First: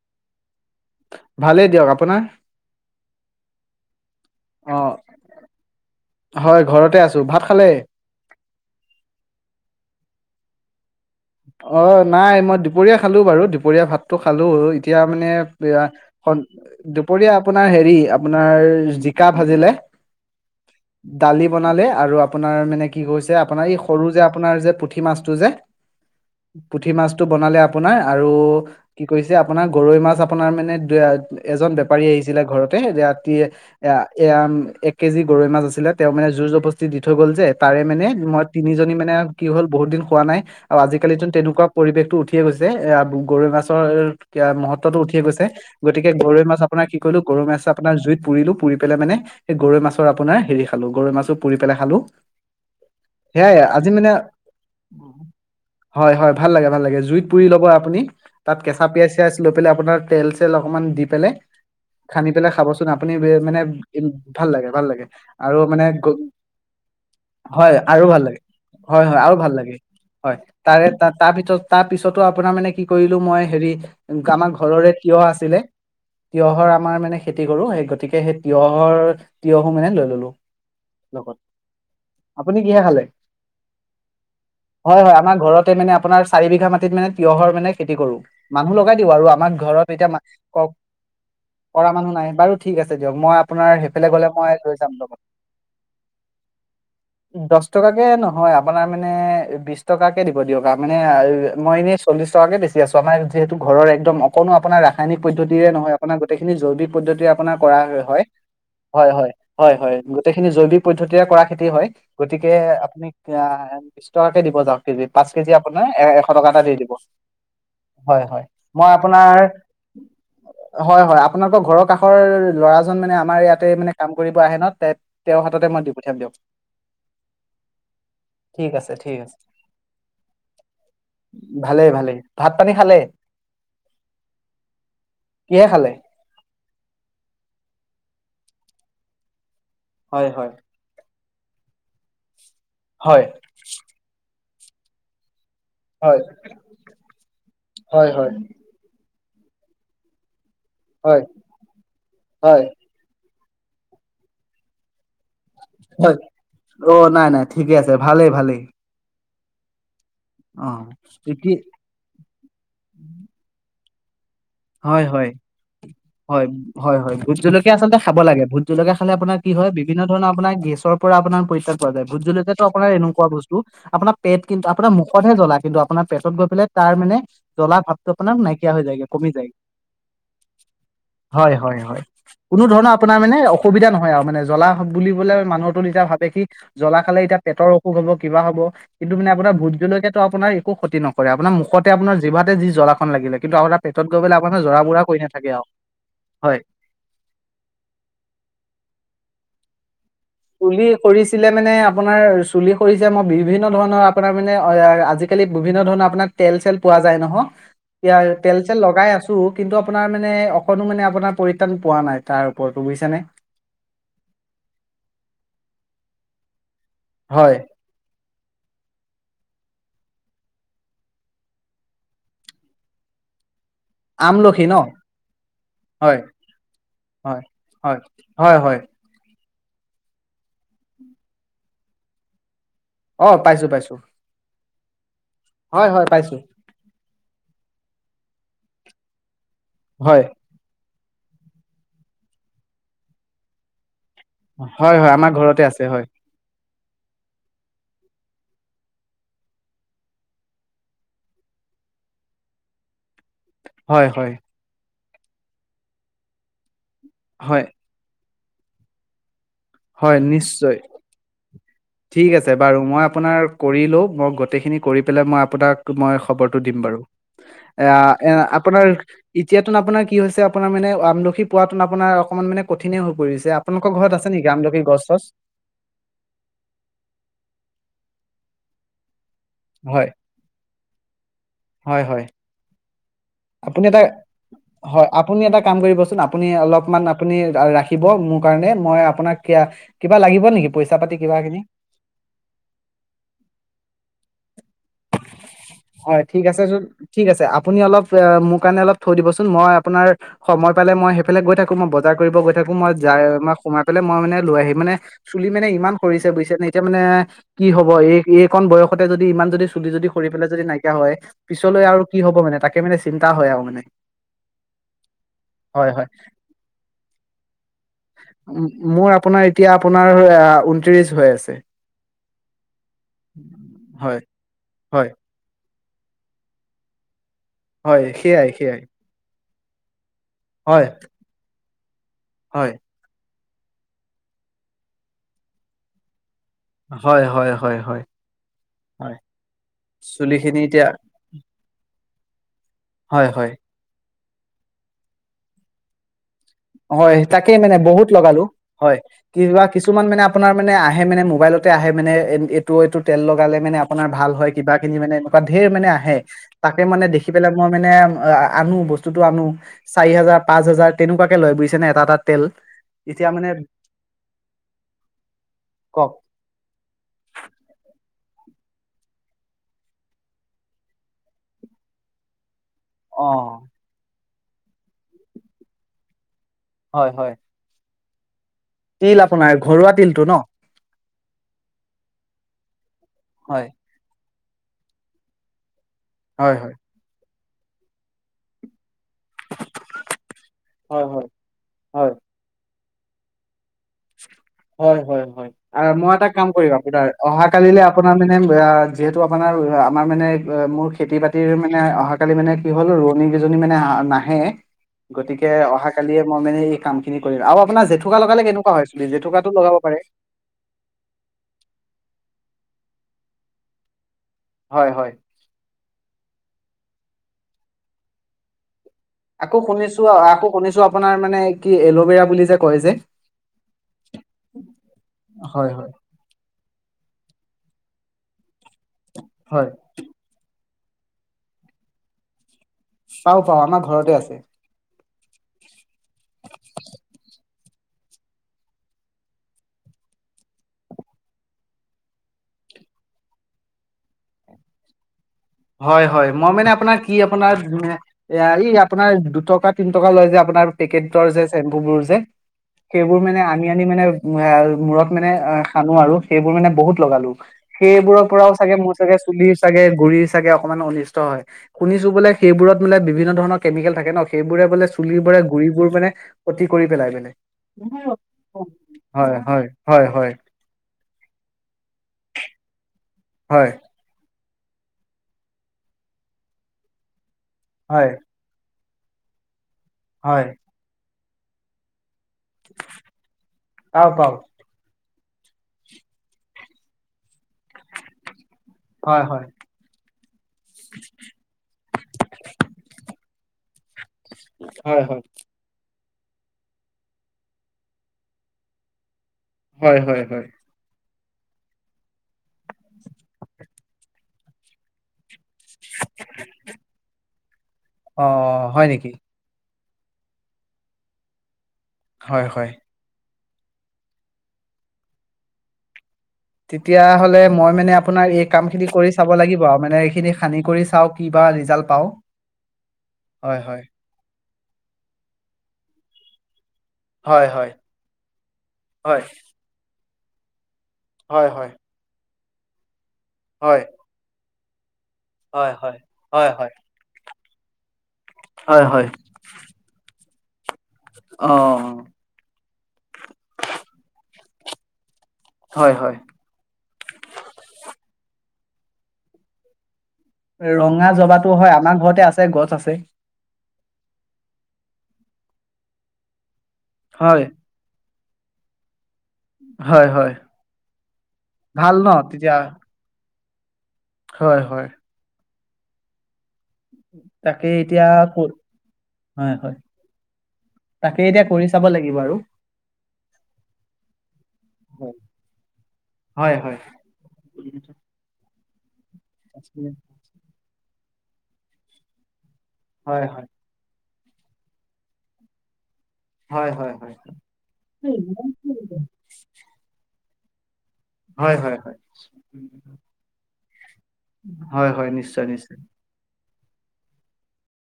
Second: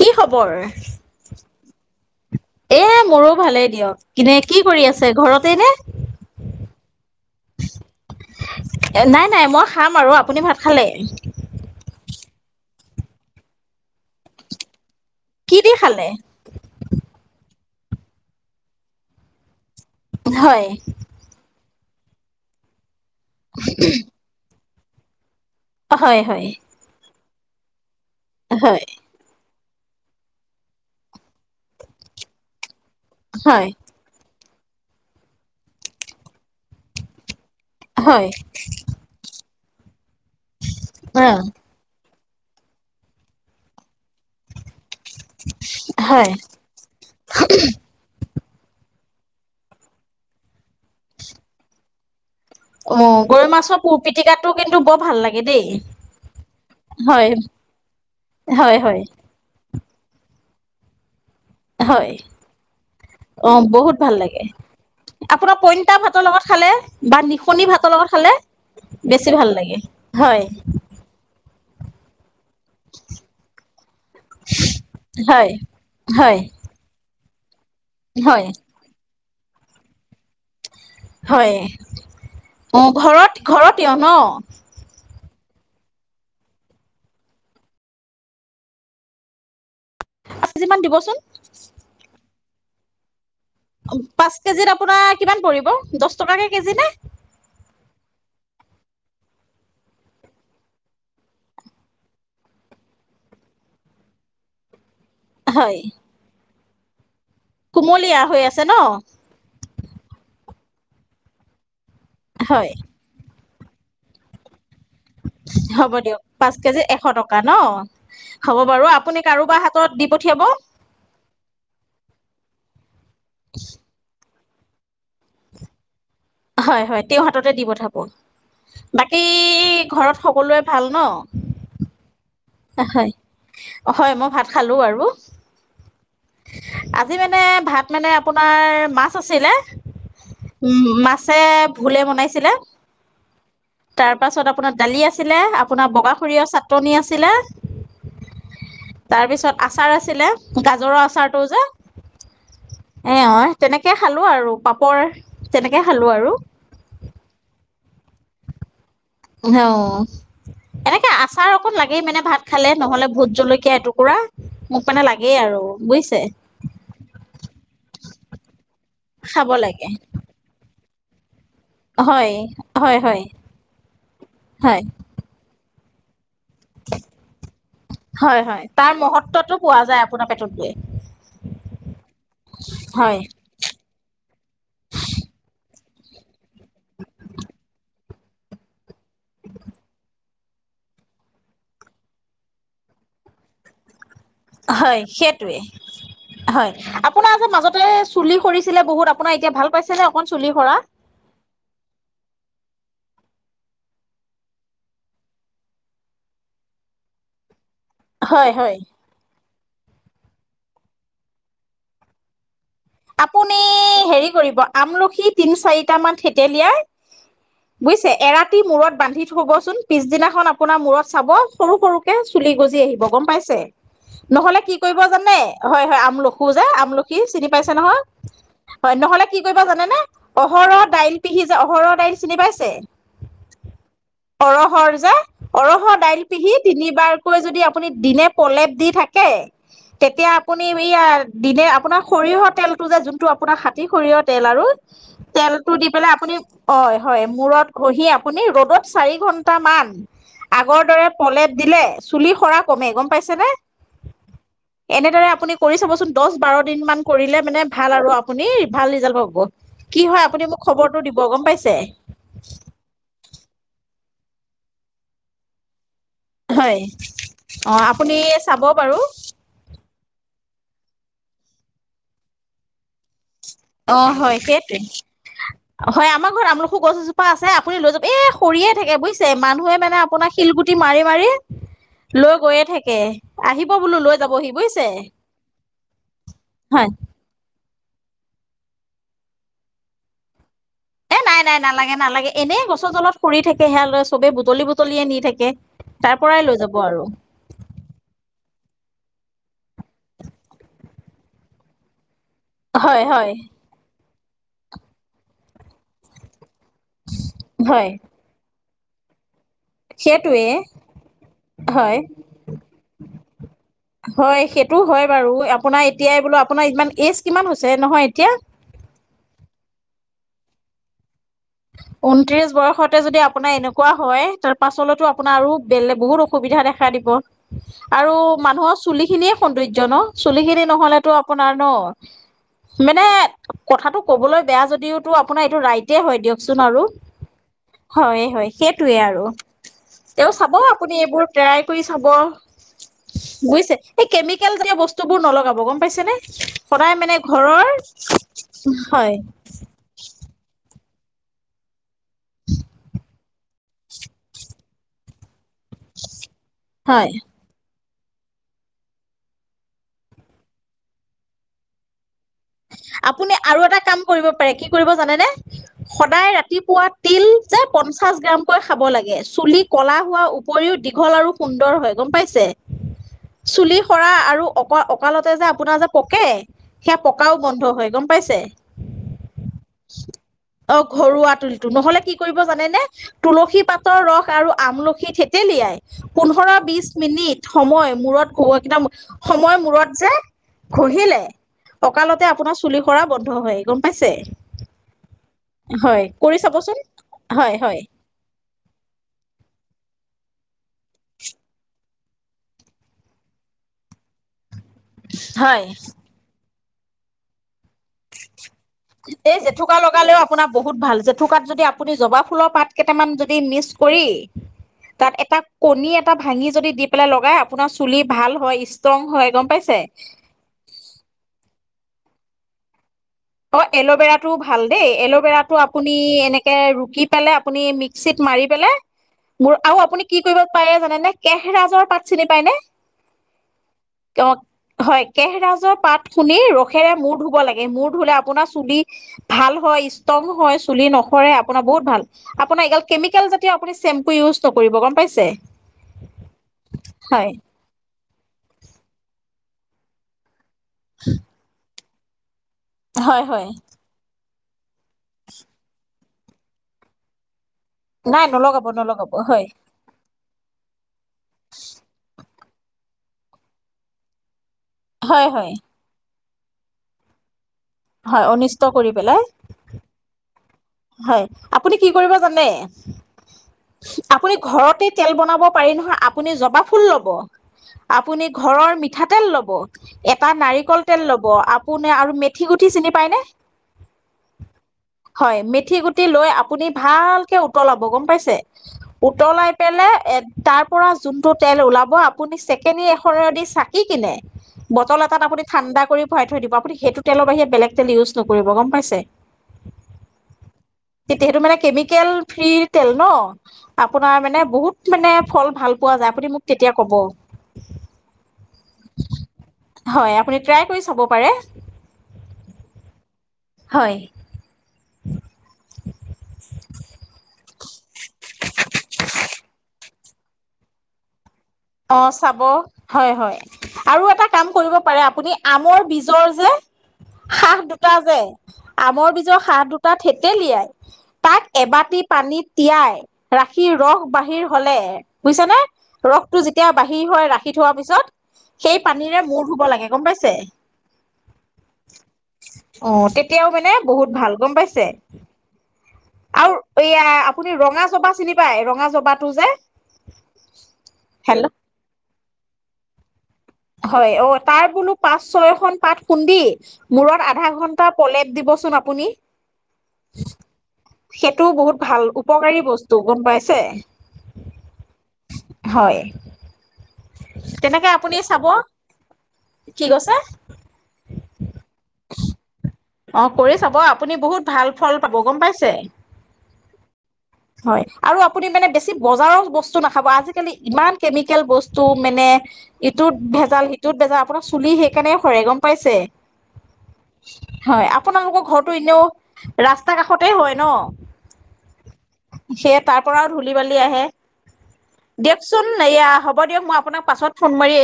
কি খবৰ ভালেই দিয়ক আপোনাৰ এ মোৰো ভালেই দিয়ক কিনে কি কৰি অ' আছে ঘৰতে নে হয় ঘৰতে আছো ভাত খালে নাই নাই মই, খাম আৰু আপুনি ভাত খালে। অ' নাই মই দুপৰীয়া খালো বাৰু দুপৰীয়া ভাতটো খালো। এতিয়া মানে, কি দি খালে? আপাৰ হেৰি আপোনাৰ জিকা ভাজিলে, হয়। দালি বনালে আৰু আপোনাৰ মানে, কি কৈছে আপোনাৰ এই সৰু যে আপোনাৰ যে, পুঠি মাছটো যে হয় হয় টো বনালে আপোনাৰ আৰু হয় কি কৈছে? আপোনাৰ গৰৈ মাছ আপোনাৰ মানে দু এজন বেপাৰী আহিছিলে ঘৰত ৰাতি এ হয় এ এক কেজি গৰৈ মাছ আছিলে তেওঁ মানে যুইজ অ বস্তি দি থৈ গ'ল যে, তাৰে মানে হয় মই তিনিজনী মানে কি হ'ল বহুত দিন খোৱা নাই। আৰু আজিকালি অ যেোন তেনেকুৱা পৰিৱেশতো উঠি, ঠি এ গৈছে এ গৰৈ মাছৰ ক মহত্বতটো উঠিয় গৈছে গতিকে হয় গৰৈ মাছ আপোনাৰ কি কৰিলো গৰৈ মাছ আপোনাৰ জইত পুৰিলো পুৰি পেলাই মানে গৰৈ মাছৰ আপোনাৰ হেৰি খালো গৰৈ মাছো পুৰি পেলাই খালো। অ গৰৈ সেয়াই মাছৰ আজি পুৰ মানে পিটিকাতটো কিন্তু বৰ ভাল লাগে দেই হয় হয় ভাল লাগে ভাল লাগে জুইত হয় পুৰি ল'ব আপুনি তাত হয় কেঁচা হয় পিয়াজ দিছিল। প আপোনাৰ তেল চেল অকমান দি পেলাই হয় খানি পেলাই খাবচোন আপুনি বে- অ মানে বহুত ভাল লাগে ভাল লাগে আপোনাৰ আৰু মানে পইতা গ- ভাতৰ লগত খালে বা নিশনি হয় ভাতৰ আৰু লগত ভাল খালে লাগে বেছি ভাল লাগে হয়। তাৰপিছত তাৰ পিছতো, আপোনাৰ মানে কি কৰিলো মই হেৰি আমাৰ ঘৰৰে তিঁয়হ হয় আছিলে হয় তিয়হৰ আমাৰ মানে, খেতি কৰো সেই গতিকে সেই হয় তিয়হৰ তিয়হো মানে লৈ ললো। লগত হয়, আপুনি কিহে অঁ খালে ঘৰত ঘৰৰ তিয়হ ন। হয় হয় আমাৰ ঘৰতে মানে আপোনাৰ চাৰি বিঘা মাটিত মানে তিয়হৰ মানে খেতি কৰো, মানুহ লগাই দিওঁ আৰু আমাক ঘৰত এতিয়া পাঁচ কেজি কওক মান দিবচোন কৰা় মানুহ নাই বাৰু ঠিক আছে দিয়ক মই আপোনাৰ সেইফালে গ'লে পাঁচ মই কেজিত লৈ যাম আপোনাৰ লগত কিমান পৰিব। দহ টকাকে কেজি নে? দহ টকাকে নহয় আপোনাৰ মানে বিশ টকা। দিব দিয়ক আৰু মানে মই এনে চল্লিশ টকাকে বেছি আছো আমাৰ যিহেতু ঘৰৰ একদম অকণো আপোনাৰ ৰা ৰাসায়নিক পদ্ধতিৰে হয় নহয় আপোনাৰ গোটেই এই জৈৱিক পদ্ধতি কুমলীয়া হৈ আছে ন। হয় হয় গোটেইখিনি জৈৱিক পদ্ধতিৰে কৰা খেতি হয়। গতিকে হয় আপুনি আ' বিশ টকাকে দিব যাওক। কেজি। পাচ কেজি আপোনাৰ হ'ব এ দিয়ক এশ টকা পাঁচ এটা দি কেজি দিব। এশ টকা ন হয়, হয়, হ'ব বাৰু মই আপুনি আপোনাৰ কাৰোবাৰ হাতত দি পঠিয়াব হয় হয় আপোনালোকৰ ঘৰৰ কাষৰ [unintelligible] মানে আমাৰ ইয়াতে মানে কাম কৰি আহে ন তেওঁৰ হাততে মই দি পঠিয়াম দিয়ক। হয় হয় তেওঁৰ হাততে দি পথাব। ঠিক আছে ঠিক বাকী আছে ঘৰত সকলোৱে ভাল ন। ভালেই ভালেই ভাত পানী খালে হয় হয় মই ভাত খালো আৰু, কিহে খালে আজি মানে ভাত মানে আপোনাৰ মাছ আছিলে। হয় হয় উম মাছে ভুলে বনাইছিলে। হয়। তাৰ পাছত আপোনাৰ, দালি আছিলে। আপোনাৰ বগা হয় সৰীয়হৰ চাটনি আছিলে। হয় হয়। তাৰ পিছত আচাৰ আছিলে। গাজৰৰ হয় আচাৰটো যে, হয় এ অ' তেনেকৈ খালোঁ আৰু পাপৰ। তেনেকে খালো হয়, আৰু অ' নাই নাই ঠিকে আছে। ভালেই ভালেই। অ। অ এনেকে আচাৰ এতিয়া অকণ লাগেই মানে ভাত খালে নহলে ভোত জলকীয়া অতু। পুৰা। হয় হয় হয় হয় হয় ভোতজলকীয়া আচলতে খাব লাগে ভোট জলকীয়া খালে আপোনাৰ খাব কি হয় লাগে বিভিন্ন ধৰণৰ আপোনাৰ গেছৰ। পৰা আপোনাৰ পৰি। পোৱা যায় ভূত হয় জলকীয়াটো আপোনাৰ হয় হয় এনেকুৱ বস্তু আপোনাৰ পেট কিন্তু হয় আপোনাৰ মুখতহে জ্বলায়। কিন্তু আপোনাৰ পেটত গৈ। [unintelligible] তাৰ মানে জ্বলা ভাৱটো আপোনাৰ হয় হয় নাইকিয়া হৈ তাৰ যায় গৈ কমি যায় গৈ। মহত্বটো পোৱা যায় আপোনাৰ পেটত গৈ হয় হয় হয় কোনো ধৰণৰ হয় আপোনাৰ মানে অসুবিধা নহয় আৰু মানে জ্বলা বুলিবলে মানুহ। এতিয়া ভাবে কি জ্বলা খালে এতিয়া পেটৰ অসুখ হ'ব কিবা হ'ব। কিন্ত মানে আপোনাৰ ভূতজলকীয়াত। আপোনাৰ একো ক্ষতি নকৰে আপোনাৰ মুখতে আপোনাৰ জিভাতে যি জলাখন লাগিলে কিন্তু আপোনাৰ পেটত। গৈ পেলাই আপোনাৰ জৰা হয় বুৰা কৰি নাথাকে সেইটোৱে আৰু হয় আপোনাৰ আ মাজতে চুলি সৰিছিলে বহুত আপোনাৰ এতিয়া ভাল। ছেনে। চুলি সৰিছিলে মানে আপোনাৰ। চুলি সৰিছে মই বিভিন্ন ধৰণৰ আপোনাৰ মানে আজিকালি বিভিন্ন ধৰণৰ আপোনাৰ তেল চেল পোৱা যায় নহ। এয়া হয় তেল হয় চেল লগাই আছোঁ। কিন্তু আপোনাৰ মানে অকণো মানে আপোনাৰ পৰিত্ৰাণ পোৱা নাই তাৰ। ওপৰতো বুজিছানে আপুনি হেৰি কৰিব আমলখিত তিনি চাৰিটামান ঠেতেলিয়াই। হয় বুজিছে এৰাতি মূৰত। বান্ধি থব চোন পিছদিনাখন আপোনাৰ মূৰত চাব সৰু সৰুকে চুলি গজি আহিব গম পাইছে। নহলে আমলখি কি ন কৰিব জানে হয় হয় আমলখু যে আমলখি চিনি। নহয় হয় নহ'লে। কি কৰিবা জানে ন অহৰহ দাইল পিহি যায় অহৰহ দাইল চিনি পাইছে। অ পাইছোঁ পাইছোঁ। অহৰৰ যে অৰহ দাইল পিহি তিনিবাৰকৈ যদি। আপুনি দিনে প্ৰলেপ দি থাকে। হয় তেতিয়া আপুনি। এইয়া দিনে আপোনাৰ। সৰিয়হৰ তেলটো যে যোনটো আপোনাৰ খাটি সৰিয়হ। তেল আৰু হয় হয় আমাৰ ঘৰতে তেলটো আছে দি হয় পেলাই আপুনি। অ হয় মূৰত খহি আপুনি ৰ'দত চাৰি ঘন্টামান আগৰ দৰে পলেপ দিলে চুলি সৰা কমে গম পাইছেনে। হয়, হয়। এনেদৰে আপুনি কৰি চাবচোন দছ-বাৰ দিন মান। কৰিলে মানে হয় ভাল আৰু আপুনি ভাল ৰিজাল্ট পাব৷ কি হয় আপুনি মোক খবৰটো দিব গম পাইছে। ঠিক আছে বাৰু, মই আপোনাৰ কৰি লো মই গোটেইখিনি কৰি পেলাই মই আপোনাক মই খবৰটো দিম হয় বাৰু৷ অ আপুনি এয়া-এয়া চাব আপোনাৰ বাৰু এতিয়াতোন আপোনাৰ কি হৈছে আপ আপোনাৰ মানে আমলখি পোৱাটো আপোনাৰ অকণমান মানে কঠিনে হৈ পৰিছে৷ আপোনালোকৰ অ ঘৰত আছে হয় নেকি আমলখি সেইটোৱে৷ গছ চছ হয় আমাৰ ঘৰত আমল খু গছ এজোপা আছে৷ আপুনি লৈ যাব, এই সৰিয়েই থাকে বুজিছে। মানুহে মানে হয় আপোনাৰ শিলগুটি মাৰি মাৰি হয় হয় লৈ গৈয়ে থাকে, আহিব আপুনি এটা বোলো লৈ যাবহি বুজিছে হয় আপুনি এটা কাম কৰিবচোন আপুনি হয়৷ অলপমান আপুনি ৰাখিব, মোৰ কাৰণে মই আপোনাক কিয়া- কিবা লাগিব নেকি। পইচা পাতি এ কিবা নাই খিনি নাই নালাগে নালাগে, এনে গছৰ তলত সৰি থাকে সেয়া লয় চবে বুজ বুটলি [inaudible] থাকে। তাৰ হয় পৰাই ঠিক লৈ আছে যাব যত আৰু ঠিক আছে৷ আপুনি অলপ এ মোক কাৰণে অলপ থৈ দিবচোন, মই আপোনাৰ সময় পালে মই সেইফালে গৈ থাকো মই বজাৰ কৰিব গৈ থাকো, মই হয় যাই হয় মই সোমাই পেলাই মই মানে লৈ আহিম মানে চুলি মানে ইমান সৰিছে বুজিছে নে। এতিয়া মানে কি হ'ব? হয় এ এ এইকণ বয়সতে যদি ইমান যদি- চুলি যদি সৰি সেইটোৱে পেলাই যদি নাইকিয়া হয়, পিছলৈ হয় আৰু কি হব মানে তাকে মানে চিন্তা হয় আৰু মানে৷ হয় সেইটো হয় বাৰু আপোনাৰ হয়-হয়৷ এতিয়াই বোলো আপোনাৰ ইমান এজ কিমান হৈছে নহয় এতিয়া মো-মোৰ আপোনাৰ এতিয়া আপোনাৰ - আপোনাৰ -ঊনত্ৰিশ হৈ আছে৷ ঊনত্ৰিশ বয়সতে যদি আপোনাৰ এনেকুৱা হয়, তাৰ পাছলেতো হয় আপোনাৰ আৰু বেলেগ বহুত অসুবিধা দেখা দিব৷ হয় আৰু সেইয়াই মানুহৰ সেইয়াই চুলি খিনিয়ে- সৌন্দৰ্য্য ন। চুলিখিনি হয় নহলেতো আপোনাৰ ন। হয় মেনে কথাটো কবলৈ বেয়া যদিওটো আপোনাৰ এইটো ৰাইেট হয় দিয়ক চোন আৰু৷ হয় -হয় সেইটোৱে হয় আৰু৷ তেও চাব চুলিখিনি এতিয়া আপুনি এইবোৰ ট্ৰাই কৰি চাব৷ হয় হয় বুজিছে এই কেমিকেল জাতীয় বস্তুবোৰ নলগাব, গম পাইছেনে? সদায় মানে হয় তাকে ঘৰৰ মানে বহুত লগালো। হয় কিবা কিছুমান মানে আপোনাৰ মানে আহে মানে মোবাইলতে আহে। মানে এইটো এইটো তেল ল লগালে মানে আপোনাৰ ভাল হয় কিবাখিনি মানে ম ঢেৰ মানে আহে। তাকে মানে হয় দেখি পেলাই মই মানে আনো বস্তুটো আনো, চাৰি হাজাৰ-পাঁচ হাজাৰ তেনেকুৱাত। লয়, বুইছেনে এটা এটাত। আপুনি আৰু এটা কাম কৰিব পাৰে কি কৰিব জানেনে? কওক সদায় ৰাতিপুৱা তিল যে পঞ্চাশ গ্ৰাম কৈ খাব লাগে চুলি ক'লা হোৱাৰ উপৰিও দীঘল আৰু সুন্দৰ হয়, গম পাইছে? অ চুলি সৰা আৰু অকৱা অকালতে যে আপোনাৰ যে পকে হয় হয় পকাও বন্ধ হয়, গম পাইছে। তিল আপোনাৰ ঘৰুৱা তিলটো ন অ ঘৰুৱা তুলিটো। নহ'লে কি কৰিব জানেনে তুলসী হয় পাতৰ ৰস আৰু আমলখি থেতেলিয়াই হয় হয় পোন্ধৰ-বিশ মিনিট। সময় মূৰত খ কেইটা সময় মূৰত যে হয় ঘঁহিলে হয় হয় ককালতে আপোনাৰ চুলি সৰা বন্ধ হয়। গম পাইছে হয় হয় হয় আৰ হয় মই এটা কৰি কাম কৰিম চাবচোন আপোনা। অহা হয় হয় কালিলে আপোনাৰ মানে যিহেতু আপোনাৰ আমাৰ মানে মোৰ খেতি-বাতিৰ মানে অহাকালি মানে কি হ'ল ৰোৱনী কিজনী মানে নাহে। গতিকে হয় অহা কালিয়ে মই মানে কাম খিনি কৰি। আৰু আপোনাৰ জেঠুকা লগালে কেনেকুৱ হয়? চুলি এই জেঠুকাটো লগাব জেঠুকা পাৰে লগালেও আপোনাৰ বহুত ভাল। জেঠুকাত যদি আপুনি জবা ফুলৰ পাত কেটামান যদি মিছ কৰি হয় হয় তাত এটা কণী এটা ভাঙি যদি দি পেলাই লগাই আপোনাৰ চুলি ভাল হয় ইছ আকৌ শুনিছো আকৌ শুনিছো আপোনাৰ মানে কি এলো বেৰা বুলি যে কয় যে। অ এল'বেৰাটো ভাল দেই এল'বেৰাটো হয় হয় আপুনি এনেকে ৰু দি পেলাই আপুনি মিক্সিত মাৰি পেলাই মোৰ হয় আৰু আপুনি কি কৰিব পায়ে জানে নে? কেহৰাজৰ পাত চিনি পায় নে? পাওঁ পাওঁ আমাৰ ঘৰতে আছে অ' হয়, কেহৰাজৰ পাত খুন্দি ৰসেৰে মূৰ ধুব লাগে। এ মুৰ ধুলে আপোনাৰ চুলি ভাল হয়, ষ্ট্ৰং হয়, চুলি-নখৰে আপোনাৰ বহুত ভাল। আপোনাৰ এইগাল কেমিকেল জাতীয় আপুনি চেম্পু ইউজ নকৰিব, গম পাইছে? হয় - হয়, মই মানে আপোনাৰ কি- হয় আপোনাৰ- এয়া এই আপোনাৰ দুট কা তিন টকা লয় যে আপোনাৰ পেকেটৰ যে চেম্পুবোৰ যে সেইবোৰ হয় মানে হয় আনি আনি মানে উ আৰু মূৰত মানে অ খানো আৰু সেইবোৰ মানে বহুত লগালো। নাই সেইবোৰৰ পৰাও নলগাব চাগে মোৰ নলগাব চাগে হয় চুলি চাগে গুৰিচ মানে অনিষ্ট হয় শুনিছো সেইবোৰত মানে বিভিন্ন ধৰণৰ কেমিকেল থাকে ন সেইবোৰে বোলে চুল হয় বোৰে হয় গুৰিবোৰ মানে অতি কৰি পেলাই মানে। হয় অনিষ্ট কৰি পেলাই হয় হয় হয় হয়। হয় আপুনি কি কৰিব জানে! হয়। আপুনি ঘৰতে তেল বনাব পাৰি নহয় আপুনি জবা ফুল ল'ব! হয় আপুনি ঘৰৰ মি ঠাতেল ল'ব। এটা হয় নাৰিকল তেল ল ব, আপু নে আৰু মেঠি গুটি চিনি পায়নে? পাও হয় মেঠ মেঠি গুটি লৈ আপুনি ভালকে উতলাব গম পাইছে, পাও হয় উতলাই পেলে তাৰ পৰা যোনটো তেল ওলাব আপুনি চেকেনি এখনৰে দি চাকি কিনে বটল হয় হয় হয় এটাত আপুনি ঠাণ্ডা কৰি ভৰাই থৈ দিব, আপুনি সেইটো তেলৰ বাহিৰে বেলেগ তেল ইউজ নকৰিব। গম পাইছে? হয় হয় হয়। তেতিয়া সেইটো মানে কেমিকেল ফ্ৰীৰ তেল ন' আপোনাৰ মানে বহুত মানে ফল ভাল পোৱা যায়, আপুনি মোক তেতিয়া কব। অ হয় নেকি হয়, আপুনি ট্ৰাই কৰি চাব পাৰে। হয় হয়। হয়। তেতিয়া হ'লে মই মানে আপোনাৰ এই কাম খিনি কৰি চাব লাগি ব মানে এইখিনি সানি কৰি চাওক অঁ চাব হয়- হয় আৰু এটা কাম কৰিব পাৰে আপুনি আমৰ বীজৰ যে হয়, সাহ হয়, দুটা যে আমৰ হয়, বীজৰ সাহ দুটা থে তেলিয়াই তাক হয়, হয়, এবাটি পানীত তিয়াই ৰাখি হয়, ৰস বাহিৰ হ'লে বুজিছা নে হয়, হয়, ৰসটো যে হয়, যেতিয়া হয়, বাহিৰ হয় ৰা খি থোৱাৰ পিছত হয়, সেই হয়, পানীৰে মূৰ ধুব লাগে, গম পাইছে। অঁ। অঁ তেতিয়াও মানে বহুত ভাল গম পাইছে। হয়, হয়, আৰু এইয়া আপুনি ৰঙা জবা চিনি পাই, ৰঙা জবাটো যে। ৰঙা হেল্ল' জবাতো হয় আমাৰ ঘৰতে আছে, গছ আছে। হয় অ' তাৰ বোলো পাঁচ ছয়খন পাত খুন্দি মূৰত হয়, আধা ঘণ্টা প্ৰলেপ দিবচোন আপুনি। হয়, হয়, সেইটো বহুত ন ভাল তেতিয়া উপকাৰী বস্তু গম পাইছ [unintelligible] হয়- হয়। হয়। তাকে তেনেকে এতিয়া আপুনি চাব হয়-হয়, কি কৈছে তাকে এতিয়া কৰি চাব লাগিব আৰু। অঁ কৰি চাব আপুনি বহুত ভাল ফল পাব গম পাইছে, হয়, হয়, হয়, আৰু আপুনি মানে বেচ চি বজাৰৰ বস্তু হয়, নাখাব, আজিকালি ইমান কেমিকেল বস্তু মানে ইটোত হয়, হয়, ভেজাল সিটোত ভেজাল আপোনাক চুলি সেইকাৰণে সৰে গম পাইছে হয়, হয়, হয় হয়। আপোনালোকৰ ঘৰতো এনেও ৰাস্তা কাষত। সৈতে হয় ন। হয়, হয়, হয় সেয়ে তাৰ পৰাও ধূলি বালি আহে। হয়, হয়, নিশ্চয়, দিয়কচোন নিশ্চয় এয়া হ'ব দিয়ক মই আপোনাক পছত ফোন মাৰিম।